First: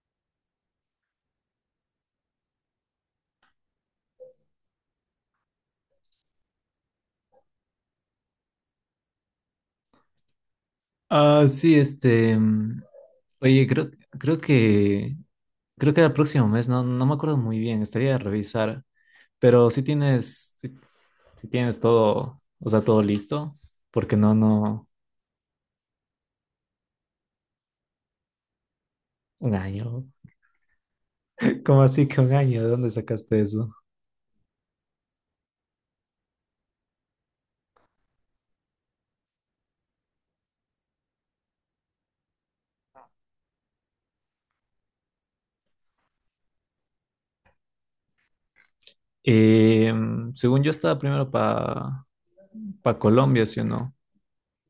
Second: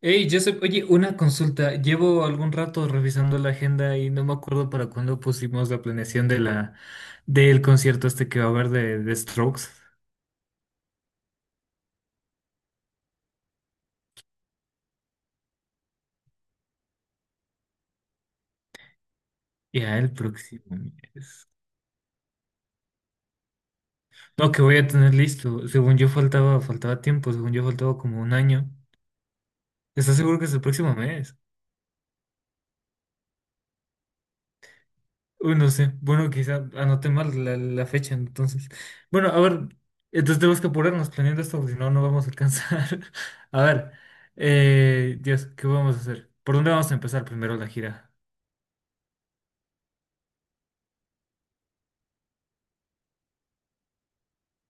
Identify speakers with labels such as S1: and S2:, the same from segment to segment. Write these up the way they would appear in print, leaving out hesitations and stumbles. S1: Hey, Joseph, oye, una consulta. Llevo algún rato revisando la agenda y no me acuerdo para cuándo pusimos la planeación de la del concierto este que va a haber de Strokes.
S2: Ah, sí, este. Oye, creo que. Creo que era el próximo mes, no, no me acuerdo muy bien, estaría a revisar. Pero si
S1: ¿Ya el
S2: tienes.
S1: próximo
S2: Si,
S1: mes?
S2: si tienes todo. O sea, todo listo. Porque
S1: No, que voy a
S2: no.
S1: tener listo. Según yo faltaba, faltaba tiempo, según yo faltaba como un año.
S2: Un año.
S1: ¿Estás seguro que es el próximo mes?
S2: ¿Cómo así que un año? ¿De dónde sacaste eso?
S1: Uy, no sé. Bueno, quizá anoté mal la fecha, entonces. Bueno, a ver, entonces tenemos que apurarnos planeando esto, porque si no, no vamos a alcanzar. A ver, Dios, ¿qué vamos a hacer? ¿Por dónde vamos a empezar primero la gira?
S2: Según yo estaba primero para pa Colombia, ¿sí o no?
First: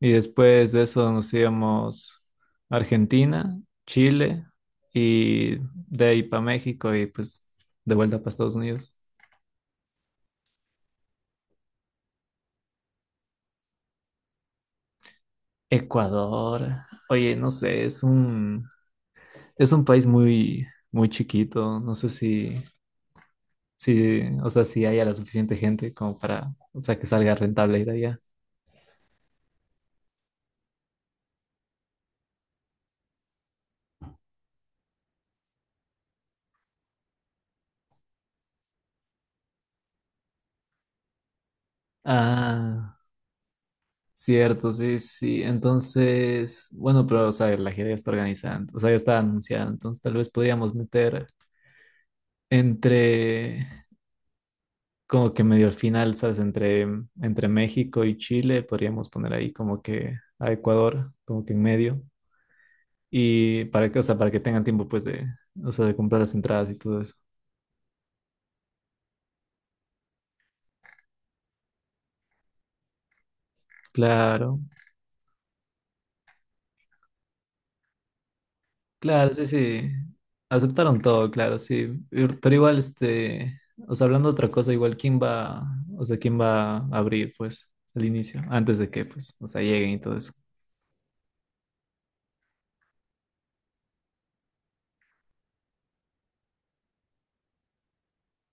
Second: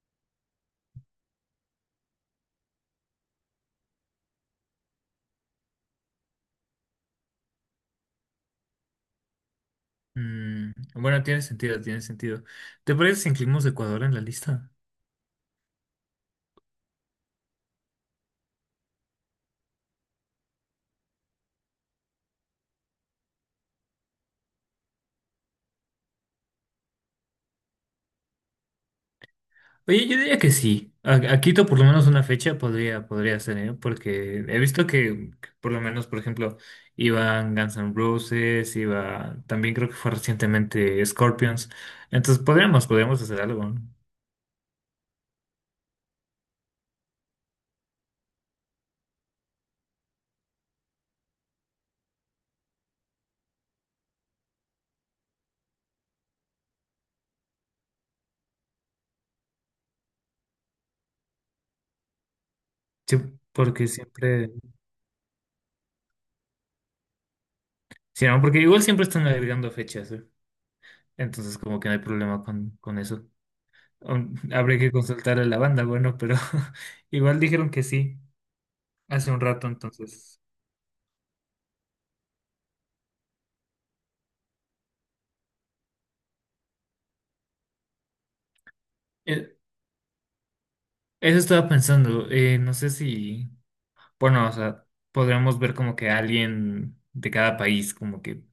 S2: Y después de eso nos íbamos a Argentina, Chile y de ahí para México y pues de vuelta para Estados Unidos.
S1: Mm, bueno, tiene sentido, tiene sentido. ¿Te parece si incluimos Ecuador en la lista?
S2: Ecuador. Oye, no sé, es un país muy muy chiquito, no sé si o sea, si haya la suficiente gente como para, o sea, que salga rentable ir allá.
S1: Oye, yo diría que sí. A Quito por lo menos una fecha podría, podría ser, ¿eh? Porque he visto que por lo menos, por ejemplo, iban Guns N' Roses, iba, también creo que fue recientemente Scorpions. Entonces podríamos,
S2: Ah,
S1: podríamos hacer algo, ¿no?
S2: cierto, sí, sí. Entonces, bueno, pero o sea, la gira ya está organizada, o sea, ya está anunciada, entonces tal vez podríamos meter entre, como que medio al final, ¿sabes? Entre México y Chile, podríamos poner ahí como que a Ecuador, como que en medio.
S1: Sí,
S2: Y
S1: porque
S2: para que, o sea, para que
S1: siempre,
S2: tengan tiempo, pues, de, o sea, de comprar las entradas y todo eso.
S1: sí, ¿no? Porque igual siempre están agregando fechas, ¿eh? Entonces como que no hay problema con eso. Aún
S2: Claro,
S1: habría que consultar a la banda, bueno, pero igual dijeron que sí hace
S2: claro,
S1: un
S2: sí,
S1: rato,
S2: sí.
S1: entonces.
S2: Aceptaron todo, claro, sí. Pero igual, este, o sea, hablando de otra cosa, igual, ¿quién va, o sea, quién va a abrir, pues, al inicio, antes de que, pues, o
S1: eh,
S2: sea, lleguen y todo eso?
S1: Eso estaba pensando, no sé si, bueno, o sea, podríamos ver como que alguien de cada país, como que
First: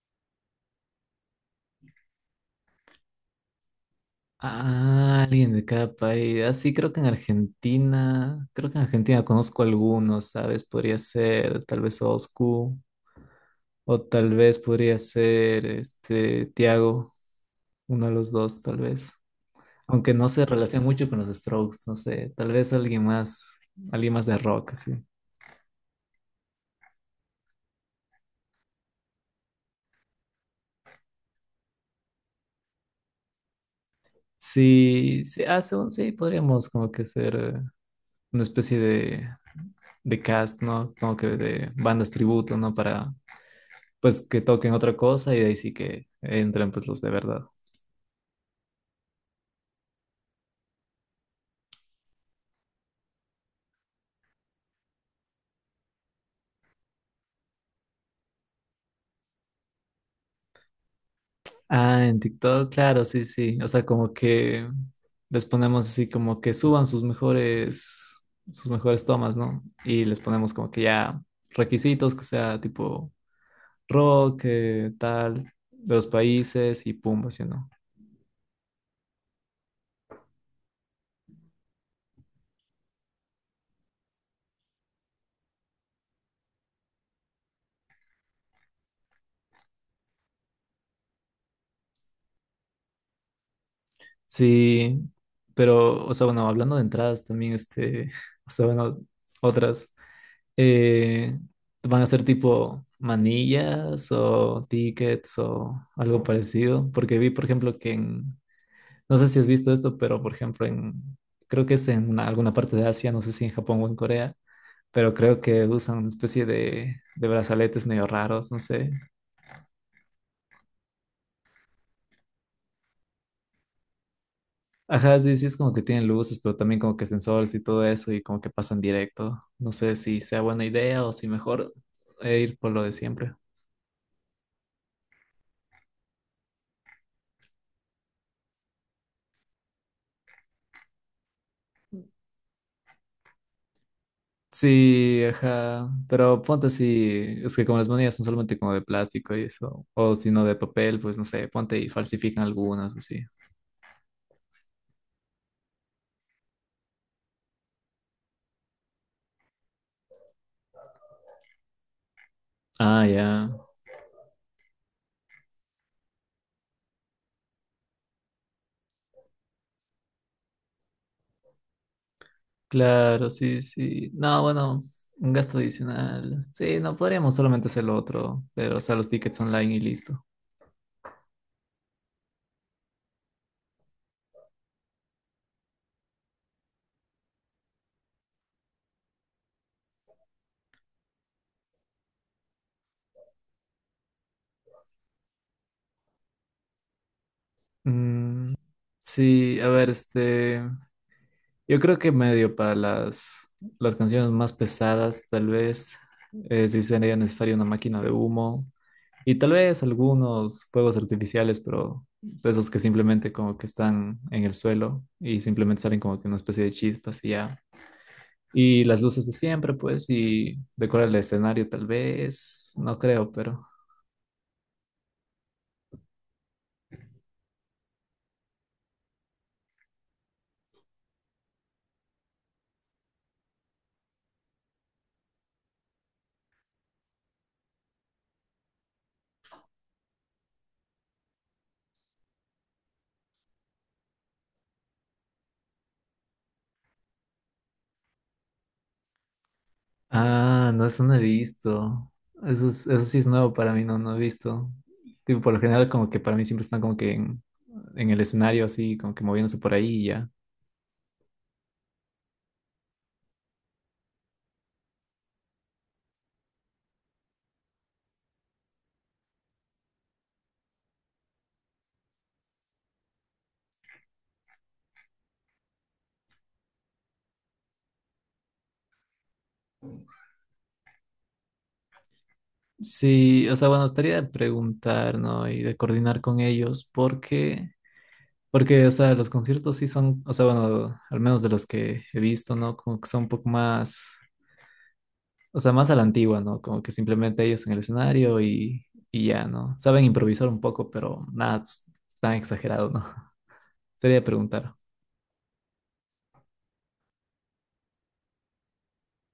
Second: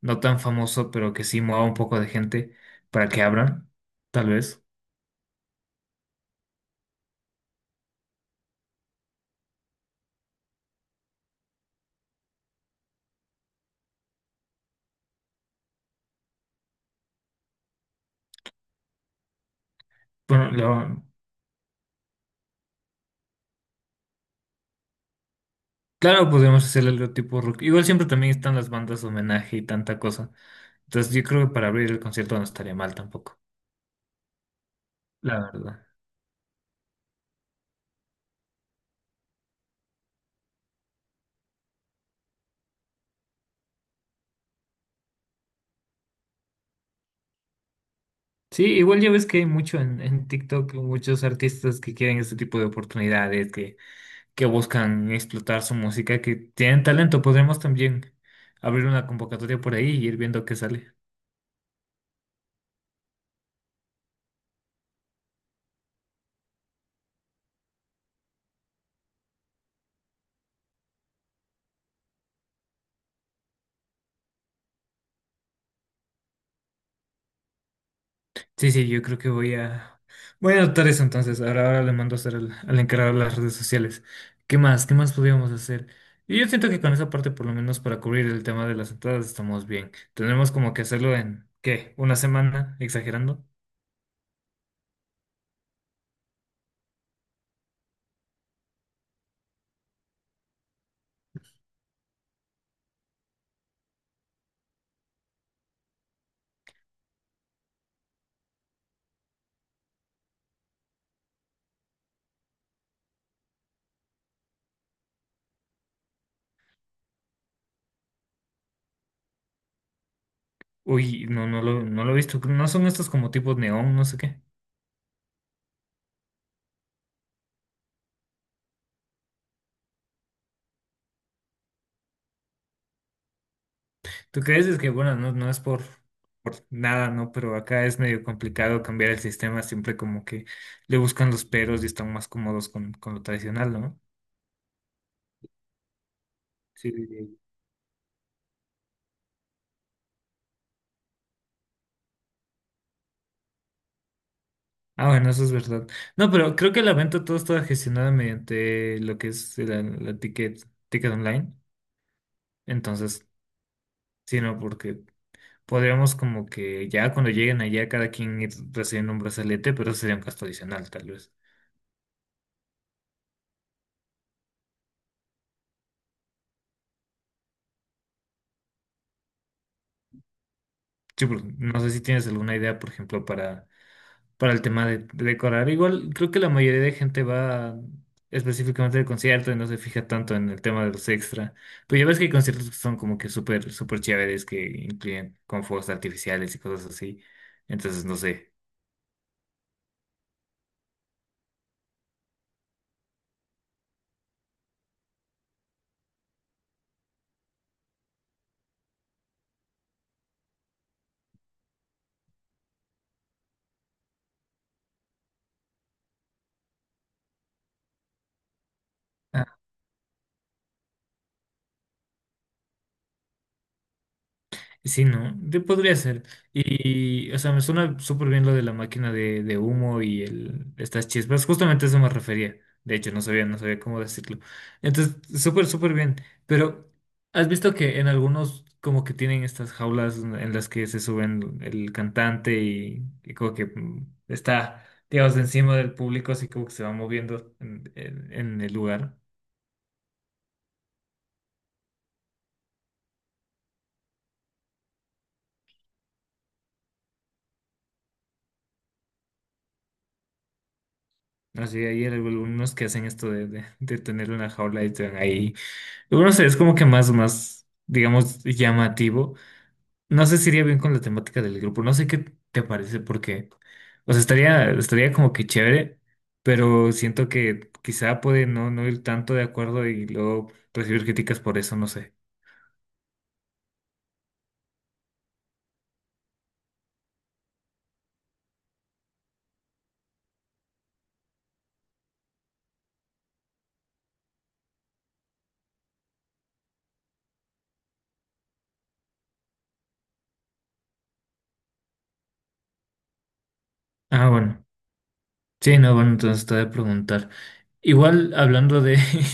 S1: no tan famoso, pero que sí mueva un poco de gente para que abran, tal vez.
S2: Ah, alguien de cada país. Así creo que en Argentina, creo que en Argentina conozco algunos, ¿sabes? Podría ser tal vez Oscu, o tal vez podría ser este Tiago, uno de los dos, tal vez. Aunque no se
S1: Bueno,
S2: relaciona
S1: lo-
S2: mucho con los Strokes, no sé, tal vez alguien más de rock, sí.
S1: claro, podríamos hacer algo tipo rock. Igual siempre también están las bandas de homenaje y tanta cosa. Entonces yo creo que para abrir el concierto no estaría mal tampoco,
S2: Sí,
S1: la
S2: sí, ah,
S1: verdad.
S2: según sí, podríamos como que ser una especie de cast, ¿no? Como que de bandas tributo, ¿no? Para pues que toquen otra cosa y de ahí sí que entran pues los de verdad.
S1: Sí, igual ya ves que hay mucho en TikTok, muchos artistas que quieren este tipo de oportunidades, que buscan explotar su música, que tienen talento. Podremos también abrir una convocatoria por ahí y ir viendo qué sale.
S2: Ah, en TikTok, claro, sí, sí. O sea, como que les ponemos así como que suban sus mejores tomas, ¿no? Y les ponemos como que ya requisitos, que sea tipo rock, tal, de los países y pum, así, ¿no?
S1: Sí, sí, yo creo que voy a anotar eso entonces. Ahora, ahora le mando a hacer al, al encargado de las redes sociales. ¿Qué más? ¿Qué más podríamos hacer? Y yo siento que con esa parte, por lo menos para cubrir el tema de las entradas, estamos bien. Tendremos como que hacerlo en, ¿qué? ¿Una semana? ¿Exagerando?
S2: Sí, pero, o sea, bueno, hablando de entradas también, este, o sea, bueno, otras. Eh, van a ser tipo manillas o tickets o algo parecido, porque vi, por ejemplo, que en, no sé si has visto esto, pero por ejemplo, en, creo que es en alguna parte de Asia, no sé si en Japón o en Corea, pero creo que usan una especie de brazaletes medio raros, no sé.
S1: Uy, no, no lo, no lo he visto. ¿No son estos como tipos neón, no sé qué?
S2: Ajá, sí, sí, es como que tienen luces, pero también como que sensores y todo eso y como que pasan directo. No sé si sea buena idea o si mejor ir por lo de siempre.
S1: ¿Tú crees? Es que, bueno, no, no es por nada, ¿no? Pero acá es medio complicado cambiar el sistema, siempre como que le buscan los peros y están más cómodos con lo tradicional, ¿no?
S2: Sí, ajá. Pero ponte
S1: Sí, sí,
S2: así,
S1: sí.
S2: es que como las monedas son solamente como de plástico y eso, o si no de papel, pues no sé, ponte y falsifican algunas o así.
S1: Ah, bueno, eso es verdad. No, pero creo que la venta todo está gestionada mediante lo que es la ticket, ticket online.
S2: Ah,
S1: Entonces,
S2: ya.
S1: sí, no, porque podríamos como que ya cuando lleguen allá cada quien ir recibiendo un brazalete, pero sería un gasto adicional, tal vez.
S2: Claro, sí, sí. No, bueno, un gasto adicional. Sí, no, podríamos solamente hacer lo otro, pero o sea, los tickets online y listo.
S1: Sí, porque no sé si tienes alguna idea, por ejemplo, para el tema de decorar. Igual creo que la mayoría de gente va específicamente de concierto y no se fija tanto en el tema de los extra. Pero ya ves que hay conciertos que son como que súper, súper chéveres que incluyen con fuegos artificiales y cosas así. Entonces, no sé.
S2: Mm, sí, a ver, este, yo creo que medio para las canciones más pesadas, tal vez, sí sería necesaria una máquina de humo. Y tal vez algunos fuegos artificiales, pero de esos que simplemente como que están en el suelo y simplemente salen como que una especie de chispas y ya. Y las luces de siempre, pues, y decorar el escenario tal vez, no creo, pero...
S1: Sí, ¿no? Podría ser. Y, o sea, me suena súper bien lo de la máquina de humo y el, estas chispas. Justamente a eso me refería. De hecho, no sabía, no sabía cómo decirlo. Entonces, súper, súper bien. Pero, ¿has visto que en algunos como que tienen estas jaulas en las que se suben el cantante y como que mm, está, digamos, encima del público, así como que se va moviendo en, en el lugar?
S2: Ah, no, eso no he visto. Eso sí es nuevo para mí, no, no he visto. Tipo, por lo general como que para mí siempre están como que en el escenario así, como que moviéndose por ahí y ya.
S1: Así, hay algunos que hacen esto de tener una jaula y están ahí. Yo creo que es como que más, más, digamos, llamativo. No sé si iría bien con la temática del grupo. No sé qué te parece, porque, o sea, estaría, estaría como que chévere, pero siento que quizá puede no, no ir tanto de acuerdo y luego recibir críticas por eso, no sé.
S2: Sí, o sea, bueno, estaría de preguntar, ¿no? Y de coordinar con ellos, porque, o sea, los conciertos sí son, o sea, bueno, al menos de los que he visto, ¿no? Como que son un poco más, o sea, más a la antigua, ¿no? Como que simplemente ellos en el escenario y ya, ¿no? Saben improvisar un poco, pero nada es tan exagerado, ¿no? Sería
S1: Ah, bueno.
S2: preguntar.
S1: Sí, no, bueno, entonces te voy a preguntar. Igual hablando de,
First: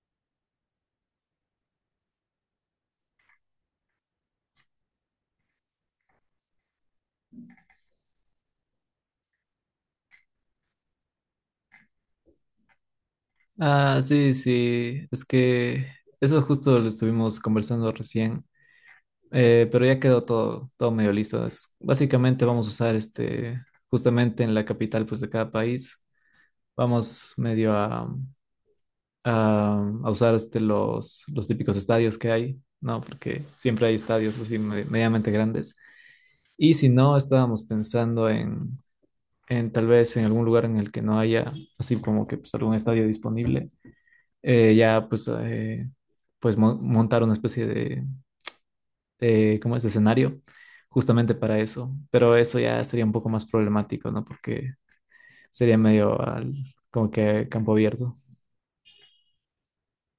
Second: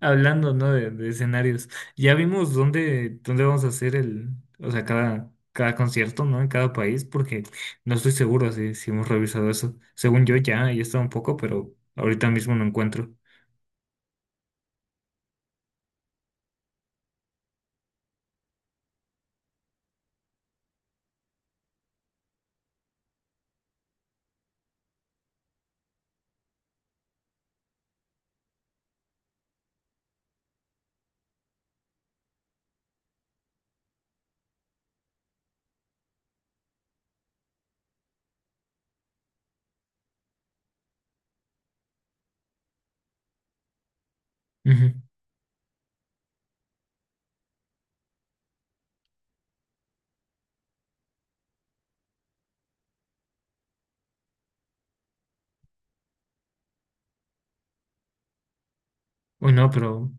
S1: hablando, ¿no? De escenarios, ya vimos dónde, dónde vamos a hacer el, o sea, cada, cada concierto, ¿no? En cada país, porque no estoy seguro si, si hemos revisado eso. Según yo ya, ya está un poco, pero ahorita mismo no encuentro.
S2: Ah, sí, sí, es que eso justo lo estuvimos conversando recién, pero ya quedó todo, todo medio listo. Básicamente vamos a usar este, justamente en la capital, pues, de cada país, vamos medio a, a usar este, los típicos estadios que hay, ¿no? Porque siempre hay estadios así medianamente grandes. Y si no, estábamos pensando en tal vez en algún lugar en el que no haya así como que pues, algún estadio disponible,
S1: Ujú.
S2: ya pues, pues montar una especie de, ¿cómo es? De escenario justamente para eso. Pero eso ya sería un poco más problemático, ¿no? Porque sería medio al, como que campo abierto.
S1: Uy, no, pero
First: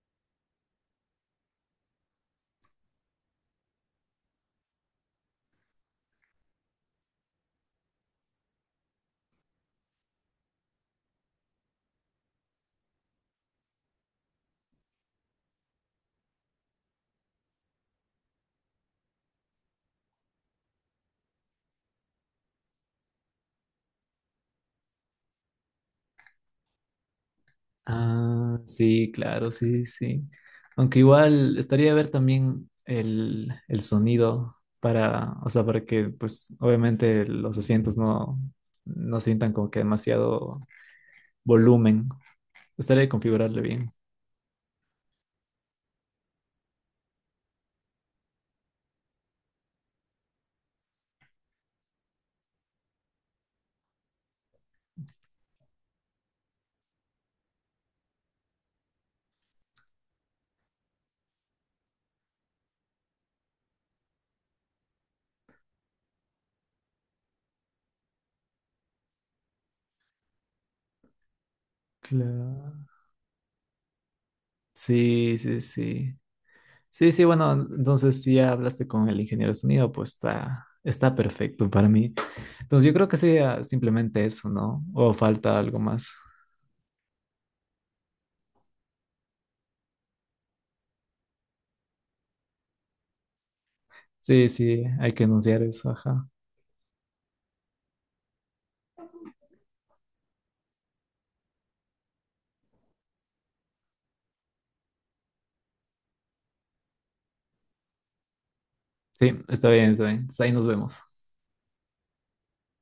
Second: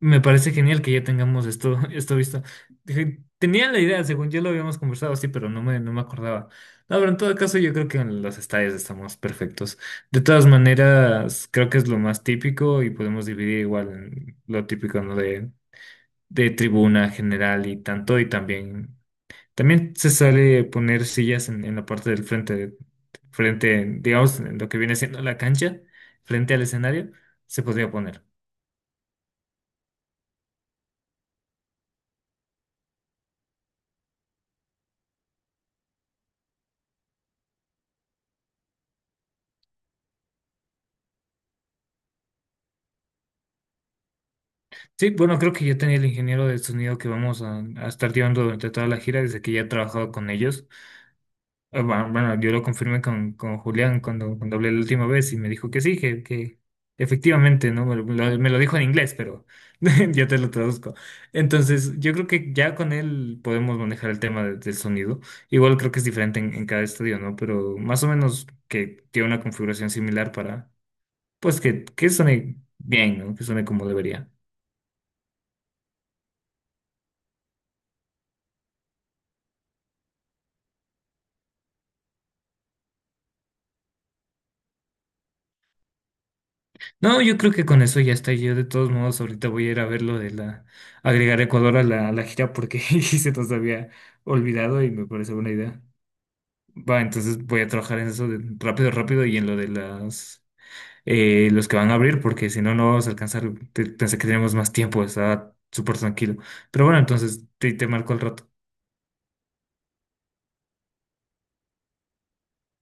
S1: me parece genial que ya tengamos esto, esto visto. Dije, tenía la idea, según yo lo habíamos conversado, así pero no me, no me acordaba. No, pero en todo caso yo creo que en los estadios estamos perfectos. De todas maneras, creo que es lo más típico y podemos dividir igual en lo típico, ¿no? De tribuna general y tanto, y también, también se sale poner sillas en la parte del frente, frente, digamos, en lo que viene siendo la cancha, frente al escenario, se podría poner.
S2: Ah, sí, claro, sí, sí. Aunque igual estaría ver también el sonido para, o sea, para que, pues, obviamente los asientos no, no sientan como que demasiado volumen. Estaría de configurarle bien.
S1: Sí, bueno, creo que ya tenía el ingeniero de sonido que vamos a estar llevando durante toda la gira, desde que ya he trabajado con ellos. Ah, bueno, bueno, yo lo confirmé con Julián cuando, cuando hablé la última vez y me dijo que sí, que efectivamente, ¿no? Me lo, me lo- me lo dijo en inglés, pero ya te lo traduzco. Entonces, yo creo que ya con él podemos manejar el tema del sonido. Igual creo que es diferente en cada estudio, ¿no? Pero más o menos que tiene una configuración similar para, pues, que suene
S2: Claro.
S1: bien, ¿no? Que suene como debería.
S2: Sí, sí, sí. Sí, sí, bueno, entonces si ya hablaste con el ingeniero de sonido, pues está, está perfecto para mí. Entonces yo creo que sería simplemente eso, ¿no? O falta algo más.
S1: No, yo creo que con eso ya está. Yo de todos modos ahorita voy a ir a ver lo de la agregar Ecuador a la gira porque se nos había
S2: Sí,
S1: olvidado
S2: sí,
S1: y me
S2: hay que
S1: parece buena
S2: anunciar
S1: idea.
S2: eso, ajá.
S1: Va, entonces voy a trabajar en eso de rápido, rápido y en lo de las los que van a abrir porque si no no vamos a alcanzar. Pensé que teníamos más tiempo, estaba súper tranquilo. Pero bueno, entonces te marco al rato.
S2: Sí, está bien, está bien. Entonces ahí nos vemos.